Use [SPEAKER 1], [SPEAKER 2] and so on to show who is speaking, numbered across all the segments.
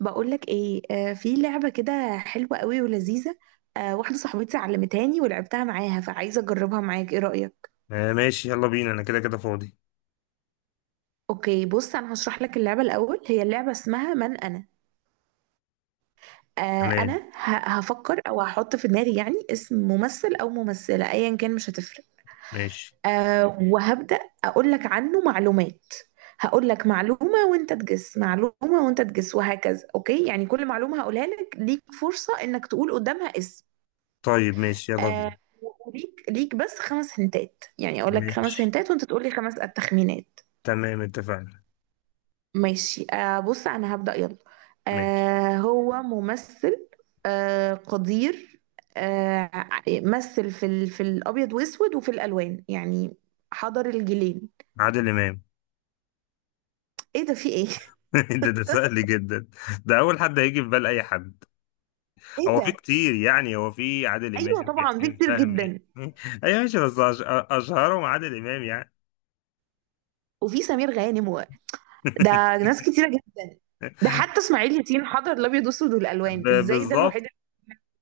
[SPEAKER 1] بقولك ايه، في لعبة كده حلوة قوي ولذيذة. واحدة صاحبتي علمتهاني ولعبتها معاها، فعايزة اجربها معاك. ايه رأيك؟
[SPEAKER 2] ماشي، يلا بينا. انا كده كده فاضي.
[SPEAKER 1] اوكي، بص انا هشرح لك اللعبة الاول. هي اللعبة اسمها من انا. انا
[SPEAKER 2] تمام.
[SPEAKER 1] هفكر او هحط في دماغي يعني اسم ممثل او ممثلة، ايا كان مش هتفرق.
[SPEAKER 2] ماشي.
[SPEAKER 1] وهبدأ اقول لك عنه معلومات. هقول لك معلومة وانت تجس، معلومة وانت تجس، وهكذا. اوكي؟ يعني كل معلومة هقولها لك ليك فرصة انك تقول قدامها اسم.
[SPEAKER 2] طيب ماشي، يلا بينا.
[SPEAKER 1] آه وليك بس خمس هنتات، يعني اقول لك خمس
[SPEAKER 2] ماشي.
[SPEAKER 1] هنتات وانت تقول لي خمس التخمينات.
[SPEAKER 2] تمام، اتفقنا.
[SPEAKER 1] ماشي، بص انا هبدأ يلا.
[SPEAKER 2] ماشي.
[SPEAKER 1] هو ممثل. قدير. آه مثل في الابيض واسود وفي الالوان يعني، حضر الجيلين.
[SPEAKER 2] عادل امام.
[SPEAKER 1] ايه ده؟ في ايه؟
[SPEAKER 2] ده سهل جدا. ده اول حد هيجي في بال اي حد.
[SPEAKER 1] ايه
[SPEAKER 2] هو في
[SPEAKER 1] ده!
[SPEAKER 2] كتير، يعني هو في عادل
[SPEAKER 1] ايوه
[SPEAKER 2] امام، في
[SPEAKER 1] طبعا، دي
[SPEAKER 2] حسين
[SPEAKER 1] كتير
[SPEAKER 2] فهمي.
[SPEAKER 1] جدا.
[SPEAKER 2] ايوه ماشي. بس اشهرهم عادل امام يعني.
[SPEAKER 1] وفي سمير غانم و... ده ناس كتيره جدا. ده حتى اسماعيل ياسين حضر الابيض واسود والالوان، ازاي؟ ده الوحيد
[SPEAKER 2] بالظبط.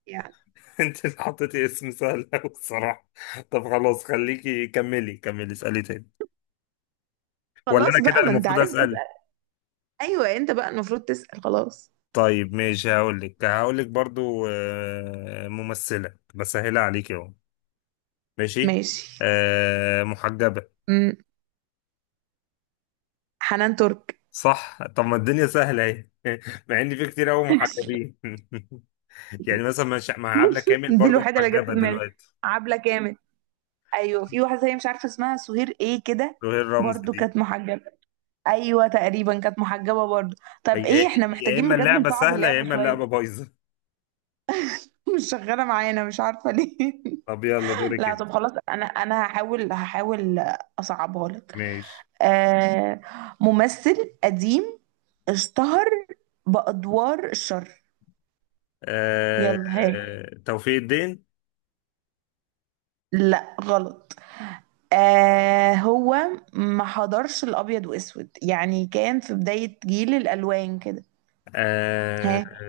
[SPEAKER 1] اللي...
[SPEAKER 2] انت اللي حطيتي اسم سهل قوي الصراحه. طب خلاص، خليكي كملي كملي اسالي تاني. ولا انا
[SPEAKER 1] خلاص
[SPEAKER 2] كده
[SPEAKER 1] بقى،
[SPEAKER 2] اللي
[SPEAKER 1] ما انت
[SPEAKER 2] المفروض
[SPEAKER 1] عرفت تسأل.
[SPEAKER 2] اسال؟
[SPEAKER 1] ايوه، انت بقى المفروض تسأل. خلاص،
[SPEAKER 2] طيب ماشي. هقول لك برضو، ممثلة، بسهلها عليك اهو. ماشي.
[SPEAKER 1] ماشي.
[SPEAKER 2] محجبة.
[SPEAKER 1] امم حنان ترك.
[SPEAKER 2] صح، طب ما الدنيا سهلة اهي. مع ان في كتير قوي محجبين. يعني مثلا، مش مع عبلة كامل
[SPEAKER 1] دي
[SPEAKER 2] برضو
[SPEAKER 1] الوحيدة اللي جت في
[SPEAKER 2] محجبة
[SPEAKER 1] دماغي،
[SPEAKER 2] دلوقتي؟
[SPEAKER 1] عبلة كامل. ايوه، في واحدة هي مش عارفة اسمها، سهير ايه كده،
[SPEAKER 2] وهي الرمز
[SPEAKER 1] برضو
[SPEAKER 2] دي.
[SPEAKER 1] كانت محجبة. ايوه تقريبا كانت محجبة برضو. طب
[SPEAKER 2] هي،
[SPEAKER 1] ايه، احنا
[SPEAKER 2] يا اما
[SPEAKER 1] محتاجين بجد
[SPEAKER 2] اللعبة
[SPEAKER 1] نصعب
[SPEAKER 2] سهلة يا
[SPEAKER 1] اللعبة
[SPEAKER 2] اما
[SPEAKER 1] شوية.
[SPEAKER 2] اللعبة بايظة.
[SPEAKER 1] مش شغالة معانا، مش عارفة ليه.
[SPEAKER 2] طب يلا دورك
[SPEAKER 1] لا
[SPEAKER 2] انت.
[SPEAKER 1] طب خلاص، انا هحاول اصعبها لك.
[SPEAKER 2] ماشي.
[SPEAKER 1] آه ممثل قديم، اشتهر بأدوار الشر.
[SPEAKER 2] آه،
[SPEAKER 1] يلا، ها؟
[SPEAKER 2] توفيق الدين.
[SPEAKER 1] لا، غلط. هو ما حضرش الأبيض وأسود، يعني كان في بداية جيل الألوان كده.
[SPEAKER 2] آه،
[SPEAKER 1] ها؟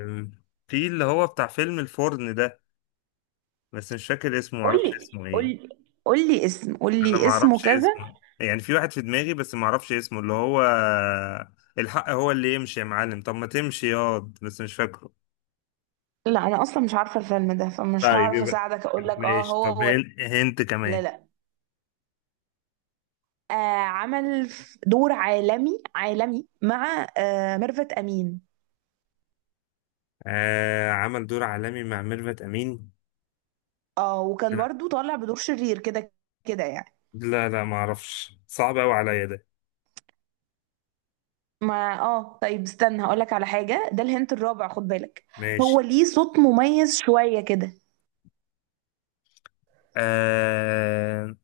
[SPEAKER 2] في اللي هو بتاع فيلم الفرن ده، بس مش فاكر اسمه، معرفش
[SPEAKER 1] قولي،
[SPEAKER 2] اسمه ايه.
[SPEAKER 1] قولي. قولي اسم،
[SPEAKER 2] انا
[SPEAKER 1] قولي اسمه
[SPEAKER 2] معرفش
[SPEAKER 1] كذا.
[SPEAKER 2] اسمه، يعني في واحد في دماغي بس معرفش اسمه اللي هو الحق هو اللي يمشي يا معلم، طب ما تمشي ياض، بس مش فاكره.
[SPEAKER 1] لا، أنا أصلا مش عارفة الفيلم ده، فمش
[SPEAKER 2] طيب
[SPEAKER 1] هعرف
[SPEAKER 2] يبقى
[SPEAKER 1] أساعدك. أقولك
[SPEAKER 2] ماشي. طب
[SPEAKER 1] هو...
[SPEAKER 2] هنت
[SPEAKER 1] ولا،
[SPEAKER 2] كمان.
[SPEAKER 1] لا. آه عمل دور عالمي، عالمي مع ميرفت أمين.
[SPEAKER 2] عمل دور عالمي مع ميرفت امين.
[SPEAKER 1] اه، وكان
[SPEAKER 2] لا.
[SPEAKER 1] برضو طالع بدور شرير كده، كده يعني.
[SPEAKER 2] لا لا، معرفش، صعب قوي عليا ده.
[SPEAKER 1] ما طيب استنى، هقولك على حاجة. ده الهنت الرابع، خد بالك.
[SPEAKER 2] ماشي.
[SPEAKER 1] هو ليه صوت مميز شوية كده.
[SPEAKER 2] آه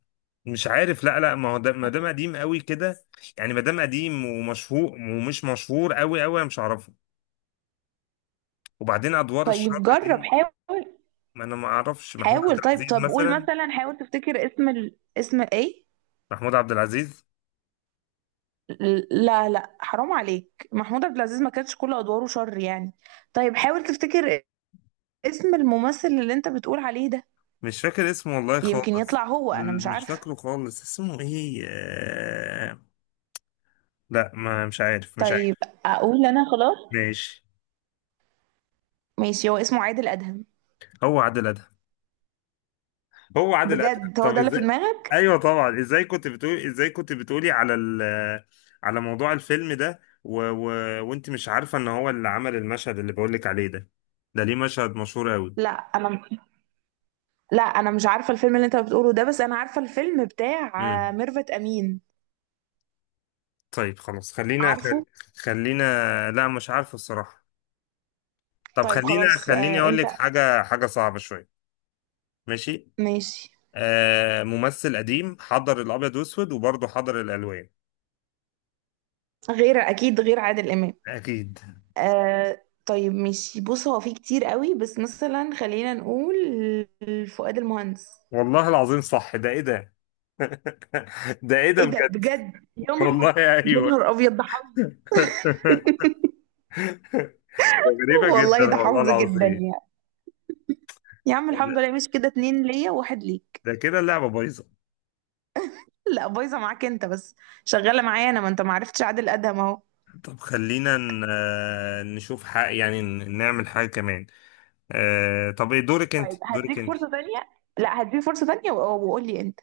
[SPEAKER 2] مش عارف. لا لا، ما هو ده ما دام قديم قوي كده، يعني ما دام قديم ومشهور ومش مشهور قوي قوي أنا مش هعرفه. وبعدين ادوار
[SPEAKER 1] طيب
[SPEAKER 2] الشر
[SPEAKER 1] جرب،
[SPEAKER 2] دي،
[SPEAKER 1] حاول.
[SPEAKER 2] ما انا ما اعرفش محمود عبد
[SPEAKER 1] حاول، طيب.
[SPEAKER 2] العزيز
[SPEAKER 1] طب قول
[SPEAKER 2] مثلا.
[SPEAKER 1] مثلا، حاول تفتكر اسم اسم ايه.
[SPEAKER 2] محمود عبد العزيز.
[SPEAKER 1] لا لا، حرام عليك، محمود عبد العزيز ما كانتش كل ادواره شر يعني. طيب، حاول تفتكر اسم الممثل اللي انت بتقول عليه ده.
[SPEAKER 2] مش فاكر اسمه والله
[SPEAKER 1] يمكن يطلع
[SPEAKER 2] خالص.
[SPEAKER 1] هو، انا مش
[SPEAKER 2] مش
[SPEAKER 1] عارفة.
[SPEAKER 2] فاكره خالص اسمه ايه، لا ما مش عارف مش
[SPEAKER 1] طيب،
[SPEAKER 2] عارف.
[SPEAKER 1] اقول انا، خلاص.
[SPEAKER 2] ماشي.
[SPEAKER 1] ماشي، هو اسمه عادل ادهم.
[SPEAKER 2] هو عادل ادهم؟ هو عادل ادهم،
[SPEAKER 1] بجد هو
[SPEAKER 2] طب
[SPEAKER 1] ده اللي في
[SPEAKER 2] ازاي؟
[SPEAKER 1] دماغك؟
[SPEAKER 2] ايوه طبعا. ازاي كنت بتقولي، ازاي كنت بتقولي على على موضوع الفيلم ده وانت مش عارفه ان هو اللي عمل المشهد اللي بقولك عليه ده؟ ده ليه مشهد مشهور
[SPEAKER 1] لا انا لا انا مش عارفه الفيلم اللي انت بتقوله ده، بس انا عارفه الفيلم بتاع
[SPEAKER 2] قوي.
[SPEAKER 1] ميرفت امين.
[SPEAKER 2] طيب خلاص، خلينا
[SPEAKER 1] عارفه.
[SPEAKER 2] خلينا. لا مش عارف الصراحة. طب
[SPEAKER 1] طيب
[SPEAKER 2] خلينا،
[SPEAKER 1] خلاص،
[SPEAKER 2] خليني اقول
[SPEAKER 1] انت.
[SPEAKER 2] لك حاجة، حاجة صعبة شوية. ماشي.
[SPEAKER 1] ماشي.
[SPEAKER 2] ممثل قديم حضر الابيض واسود وبرضه حضر الالوان.
[SPEAKER 1] غير اكيد غير عادل امام.
[SPEAKER 2] اكيد.
[SPEAKER 1] طيب ماشي، بص هو في كتير قوي بس مثلا خلينا نقول فؤاد المهندس.
[SPEAKER 2] والله العظيم صح، ده ايه ده؟ ده ايه ده
[SPEAKER 1] ايه ده
[SPEAKER 2] بجد؟
[SPEAKER 1] بجد، يا نهار!
[SPEAKER 2] والله
[SPEAKER 1] يا
[SPEAKER 2] ايوه.
[SPEAKER 1] نهار ابيض، ده حظ!
[SPEAKER 2] ده غريبة جدا
[SPEAKER 1] والله، ده
[SPEAKER 2] والله
[SPEAKER 1] حظ جدا
[SPEAKER 2] العظيم.
[SPEAKER 1] يعني. يا عم الحمد لله، مش كده؟ اتنين ليا وواحد ليك.
[SPEAKER 2] ده كده اللعبة بايظة.
[SPEAKER 1] لا، بايظه معاك انت بس. شغاله معايا انا، ما انت ما عرفتش عادل ادهم اهو.
[SPEAKER 2] طب خلينا نشوف حق، يعني نعمل حاجة كمان. طب ايه دورك انت،
[SPEAKER 1] طيب،
[SPEAKER 2] دورك
[SPEAKER 1] هديك
[SPEAKER 2] انت؟
[SPEAKER 1] فرصة تانية. لا، هديك فرصة تانية وقول لي انت.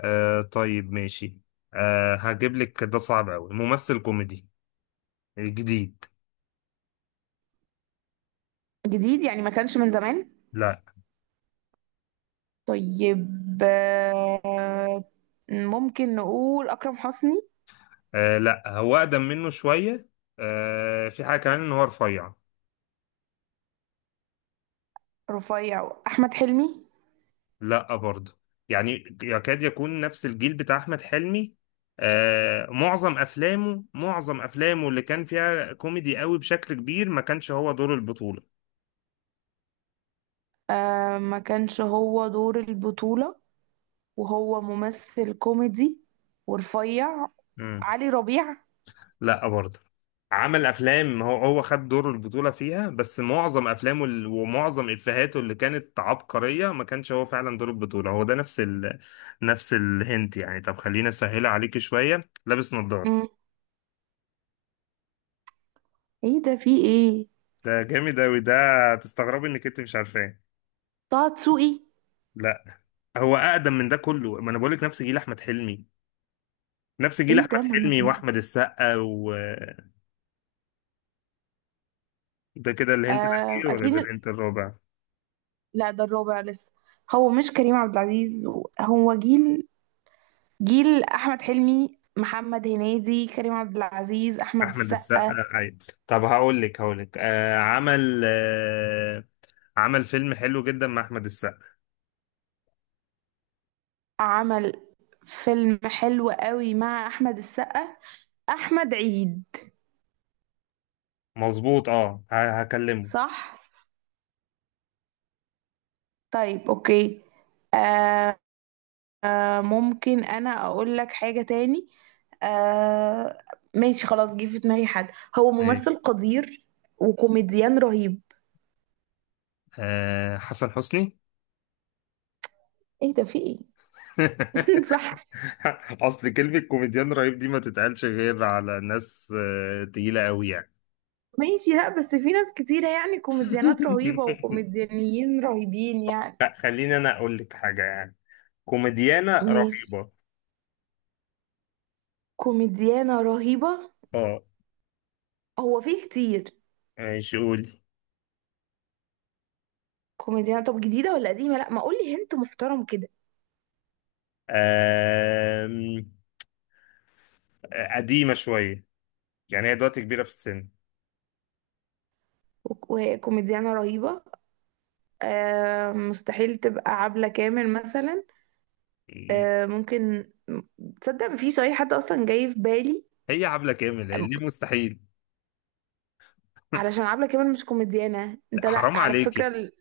[SPEAKER 2] طيب ماشي. هجيب لك، ده صعب قوي. ممثل كوميدي جديد.
[SPEAKER 1] جديد، يعني ما كانش من زمان؟
[SPEAKER 2] لا.
[SPEAKER 1] طيب، آه، ممكن نقول أكرم حسني.
[SPEAKER 2] لا هو اقدم منه شويه. في حاجه كمان ان هو رفيع.
[SPEAKER 1] رفيع، أحمد حلمي.
[SPEAKER 2] لا برضه. يعني يكاد يكون نفس الجيل بتاع احمد حلمي. معظم افلامه، معظم افلامه اللي كان فيها كوميدي قوي بشكل كبير ما كانش هو دور البطوله.
[SPEAKER 1] ما كانش هو دور البطولة، وهو ممثل كوميدي ورفيع.
[SPEAKER 2] مم.
[SPEAKER 1] علي ربيع.
[SPEAKER 2] لا برضه. عمل افلام، هو هو خد دور البطولة فيها، بس معظم افلامه ومعظم افهاته اللي كانت عبقرية ما كانش هو فعلا دور البطولة. هو ده نفس نفس الهنت يعني. طب خلينا اسهلها عليكي شوية. لابس نظارة.
[SPEAKER 1] مم. ايه ده؟ في ايه؟
[SPEAKER 2] ده جامد اوي ده، تستغربي انك انت مش عارفاه.
[SPEAKER 1] طه دسوقي.
[SPEAKER 2] لا هو اقدم من ده كله، ما انا بقول لك نفس جيل احمد حلمي، نفس جيل
[SPEAKER 1] ايه ده
[SPEAKER 2] احمد
[SPEAKER 1] من...
[SPEAKER 2] حلمي واحمد السقا، وده. كده الهنت الاخير ولا ده
[SPEAKER 1] اكيد.
[SPEAKER 2] الهنت الرابع؟
[SPEAKER 1] لا، ده الرابع لسه. هو مش كريم عبد العزيز؟ هو جيل، جيل احمد حلمي، محمد هنيدي، كريم عبد العزيز، احمد
[SPEAKER 2] احمد السقا
[SPEAKER 1] السقا.
[SPEAKER 2] ايوه. طب هقول لك عمل، عمل فيلم حلو جدا مع احمد السقا.
[SPEAKER 1] عمل فيلم حلو قوي مع احمد السقا، احمد عيد.
[SPEAKER 2] مظبوط. اه هكلمه.
[SPEAKER 1] صح. طيب اوكي. آه ممكن انا اقول لك حاجة تاني؟ آه ماشي خلاص، جه في دماغي حد. هو ممثل
[SPEAKER 2] ماشي.
[SPEAKER 1] قدير وكوميديان رهيب.
[SPEAKER 2] حسن حسني.
[SPEAKER 1] ايه ده؟ في ايه؟ صح.
[SPEAKER 2] اصل كلمة كوميديان رهيب دي ما تتقالش غير على ناس تقيلة قوي يعني.
[SPEAKER 1] ماشي، لا بس في ناس كتيرة يعني، كوميديانات رهيبة وكوميديانيين رهيبين يعني.
[SPEAKER 2] لا، خليني انا اقول لك حاجة يعني. كوميديانة
[SPEAKER 1] ماشي.
[SPEAKER 2] رهيبة.
[SPEAKER 1] كوميديانة رهيبة.
[SPEAKER 2] اه.
[SPEAKER 1] هو فيه كتير.
[SPEAKER 2] ماشي، قولي.
[SPEAKER 1] كوميديانة، طب جديدة ولا قديمة؟ لا ما، قولي هنت محترم كده.
[SPEAKER 2] آم، آه قديمة شوية، يعني هي دلوقتي كبيرة في السن.
[SPEAKER 1] وكوميديانة رهيبة. مستحيل تبقى عبلة كامل مثلا؟ ممكن. تصدق مفيش أي حد أصلا جاي في بالي؟
[SPEAKER 2] هي عبلة كامل ليه مستحيل؟
[SPEAKER 1] علشان عبلة كامل مش كوميديانة انت،
[SPEAKER 2] لا،
[SPEAKER 1] لا
[SPEAKER 2] حرام
[SPEAKER 1] على فكرة.
[SPEAKER 2] عليكي.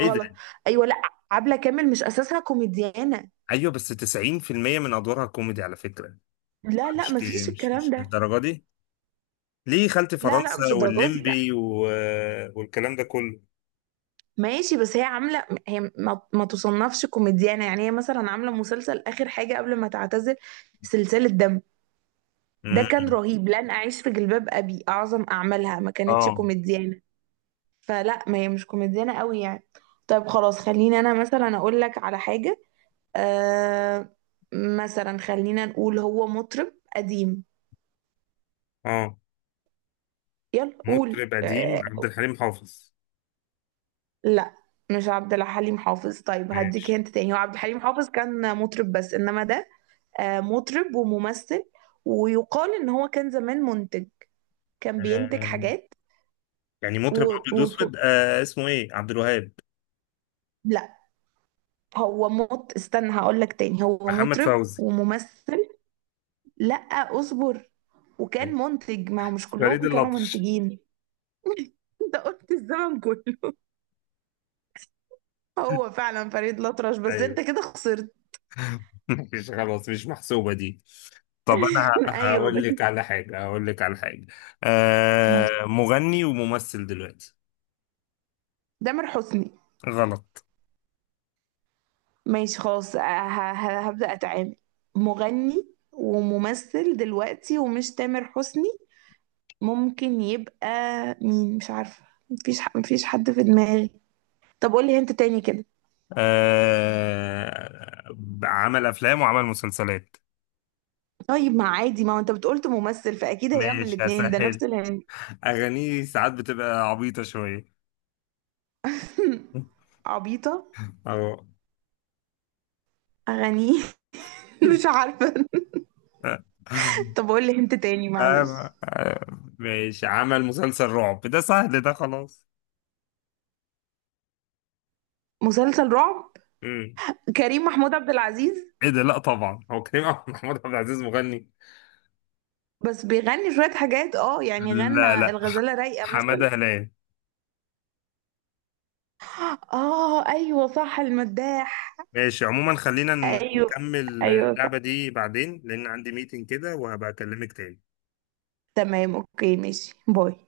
[SPEAKER 2] ايه ده؟
[SPEAKER 1] ايوه، لا، عبلة كامل مش اساسها كوميديانة.
[SPEAKER 2] ايوه بس 90% من ادوارها كوميدي على فكرة.
[SPEAKER 1] لا لا،
[SPEAKER 2] مش كي-
[SPEAKER 1] مفيش
[SPEAKER 2] مش
[SPEAKER 1] الكلام
[SPEAKER 2] مش
[SPEAKER 1] ده.
[SPEAKER 2] للدرجة دي. ليه، خالتي
[SPEAKER 1] لا لا، مش
[SPEAKER 2] فرنسا
[SPEAKER 1] الدرجات دي.
[SPEAKER 2] والليمبي والكلام ده كله.
[SPEAKER 1] ماشي، بس هي عاملة، هي ما تصنفش كوميديانة يعني. هي مثلا عاملة مسلسل آخر حاجة قبل ما تعتزل، سلسلة دم. ده كان
[SPEAKER 2] مم.
[SPEAKER 1] رهيب. لن أعيش في جلباب أبي أعظم أعمالها، ما
[SPEAKER 2] اه.
[SPEAKER 1] كانتش كوميديانة. فلا، ما هي مش كوميديانة قوي يعني. طيب خلاص، خليني أنا مثلا أقول لك على حاجة. آه مثلا خلينا نقول، هو مطرب قديم.
[SPEAKER 2] اه.
[SPEAKER 1] يلا قول.
[SPEAKER 2] مطرب قديم عبد الحليم حافظ.
[SPEAKER 1] لا، مش عبد الحليم حافظ. طيب هديك
[SPEAKER 2] ماشي.
[SPEAKER 1] هنت تاني. هو عبد الحليم حافظ كان مطرب بس، إنما ده مطرب وممثل، ويقال ان هو كان زمان منتج، كان بينتج
[SPEAKER 2] آه.
[SPEAKER 1] حاجات.
[SPEAKER 2] يعني مطرب ابيض
[SPEAKER 1] وصوت.
[SPEAKER 2] واسود، اسمه ايه، عبد الوهاب؟
[SPEAKER 1] لا، هو استنى، هقول لك تاني. هو
[SPEAKER 2] محمد
[SPEAKER 1] مطرب
[SPEAKER 2] فوزي؟
[SPEAKER 1] وممثل. لا، اصبر. وكان
[SPEAKER 2] ماشي.
[SPEAKER 1] منتج، ما هو مش
[SPEAKER 2] فريد
[SPEAKER 1] كلهم كانوا
[SPEAKER 2] الأطرش.
[SPEAKER 1] منتجين. انت قلت الزمن كله. هو فعلا فريد الأطرش، بس
[SPEAKER 2] ايوه.
[SPEAKER 1] انت كده خسرت.
[SPEAKER 2] مش خلاص، مش محسوبة دي. طب انا
[SPEAKER 1] ايوه
[SPEAKER 2] هقول
[SPEAKER 1] بس.
[SPEAKER 2] لك على حاجه هقول لك على حاجه مغني وممثل دلوقتي.
[SPEAKER 1] تامر حسني.
[SPEAKER 2] غلط.
[SPEAKER 1] ماشي خلاص، هبدأ اتعامل. مغني وممثل دلوقتي ومش تامر حسني، ممكن يبقى مين؟ مش عارفة. مفيش حد في دماغي. طب قولي هنت تاني كده.
[SPEAKER 2] آه عمل افلام وعمل مسلسلات.
[SPEAKER 1] طيب، ما عادي، ما هو انت بتقولت ممثل فأكيد هيعمل
[SPEAKER 2] ماشي
[SPEAKER 1] الاتنين، ده نفس
[SPEAKER 2] هسهل.
[SPEAKER 1] الهنت.
[SPEAKER 2] اغانيه ساعات بتبقى عبيطه شويه.
[SPEAKER 1] عبيطة؟
[SPEAKER 2] اه.
[SPEAKER 1] أغانيه؟ مش عارفة.
[SPEAKER 2] آه،
[SPEAKER 1] طب قولي هنت تاني، معلش.
[SPEAKER 2] آه، ماشي. عمل مسلسل رعب، ده سهل ده خلاص.
[SPEAKER 1] مسلسل رعب،
[SPEAKER 2] مم.
[SPEAKER 1] كريم محمود عبد العزيز.
[SPEAKER 2] ايه ده؟ لا طبعا هو محمود عبد العزيز مغني.
[SPEAKER 1] بس بيغني شوية حاجات، اه يعني
[SPEAKER 2] لا
[SPEAKER 1] غنى
[SPEAKER 2] لا.
[SPEAKER 1] الغزالة رايقة مثلا.
[SPEAKER 2] حمادة هلال.
[SPEAKER 1] اه ايوه صح، المداح.
[SPEAKER 2] ماشي عموما خلينا
[SPEAKER 1] ايوه،
[SPEAKER 2] نكمل
[SPEAKER 1] ايوه صح.
[SPEAKER 2] اللعبة دي بعدين، لأن عندي ميتنج كده وهبقى أكلمك تاني.
[SPEAKER 1] تمام اوكي، ماشي، باي.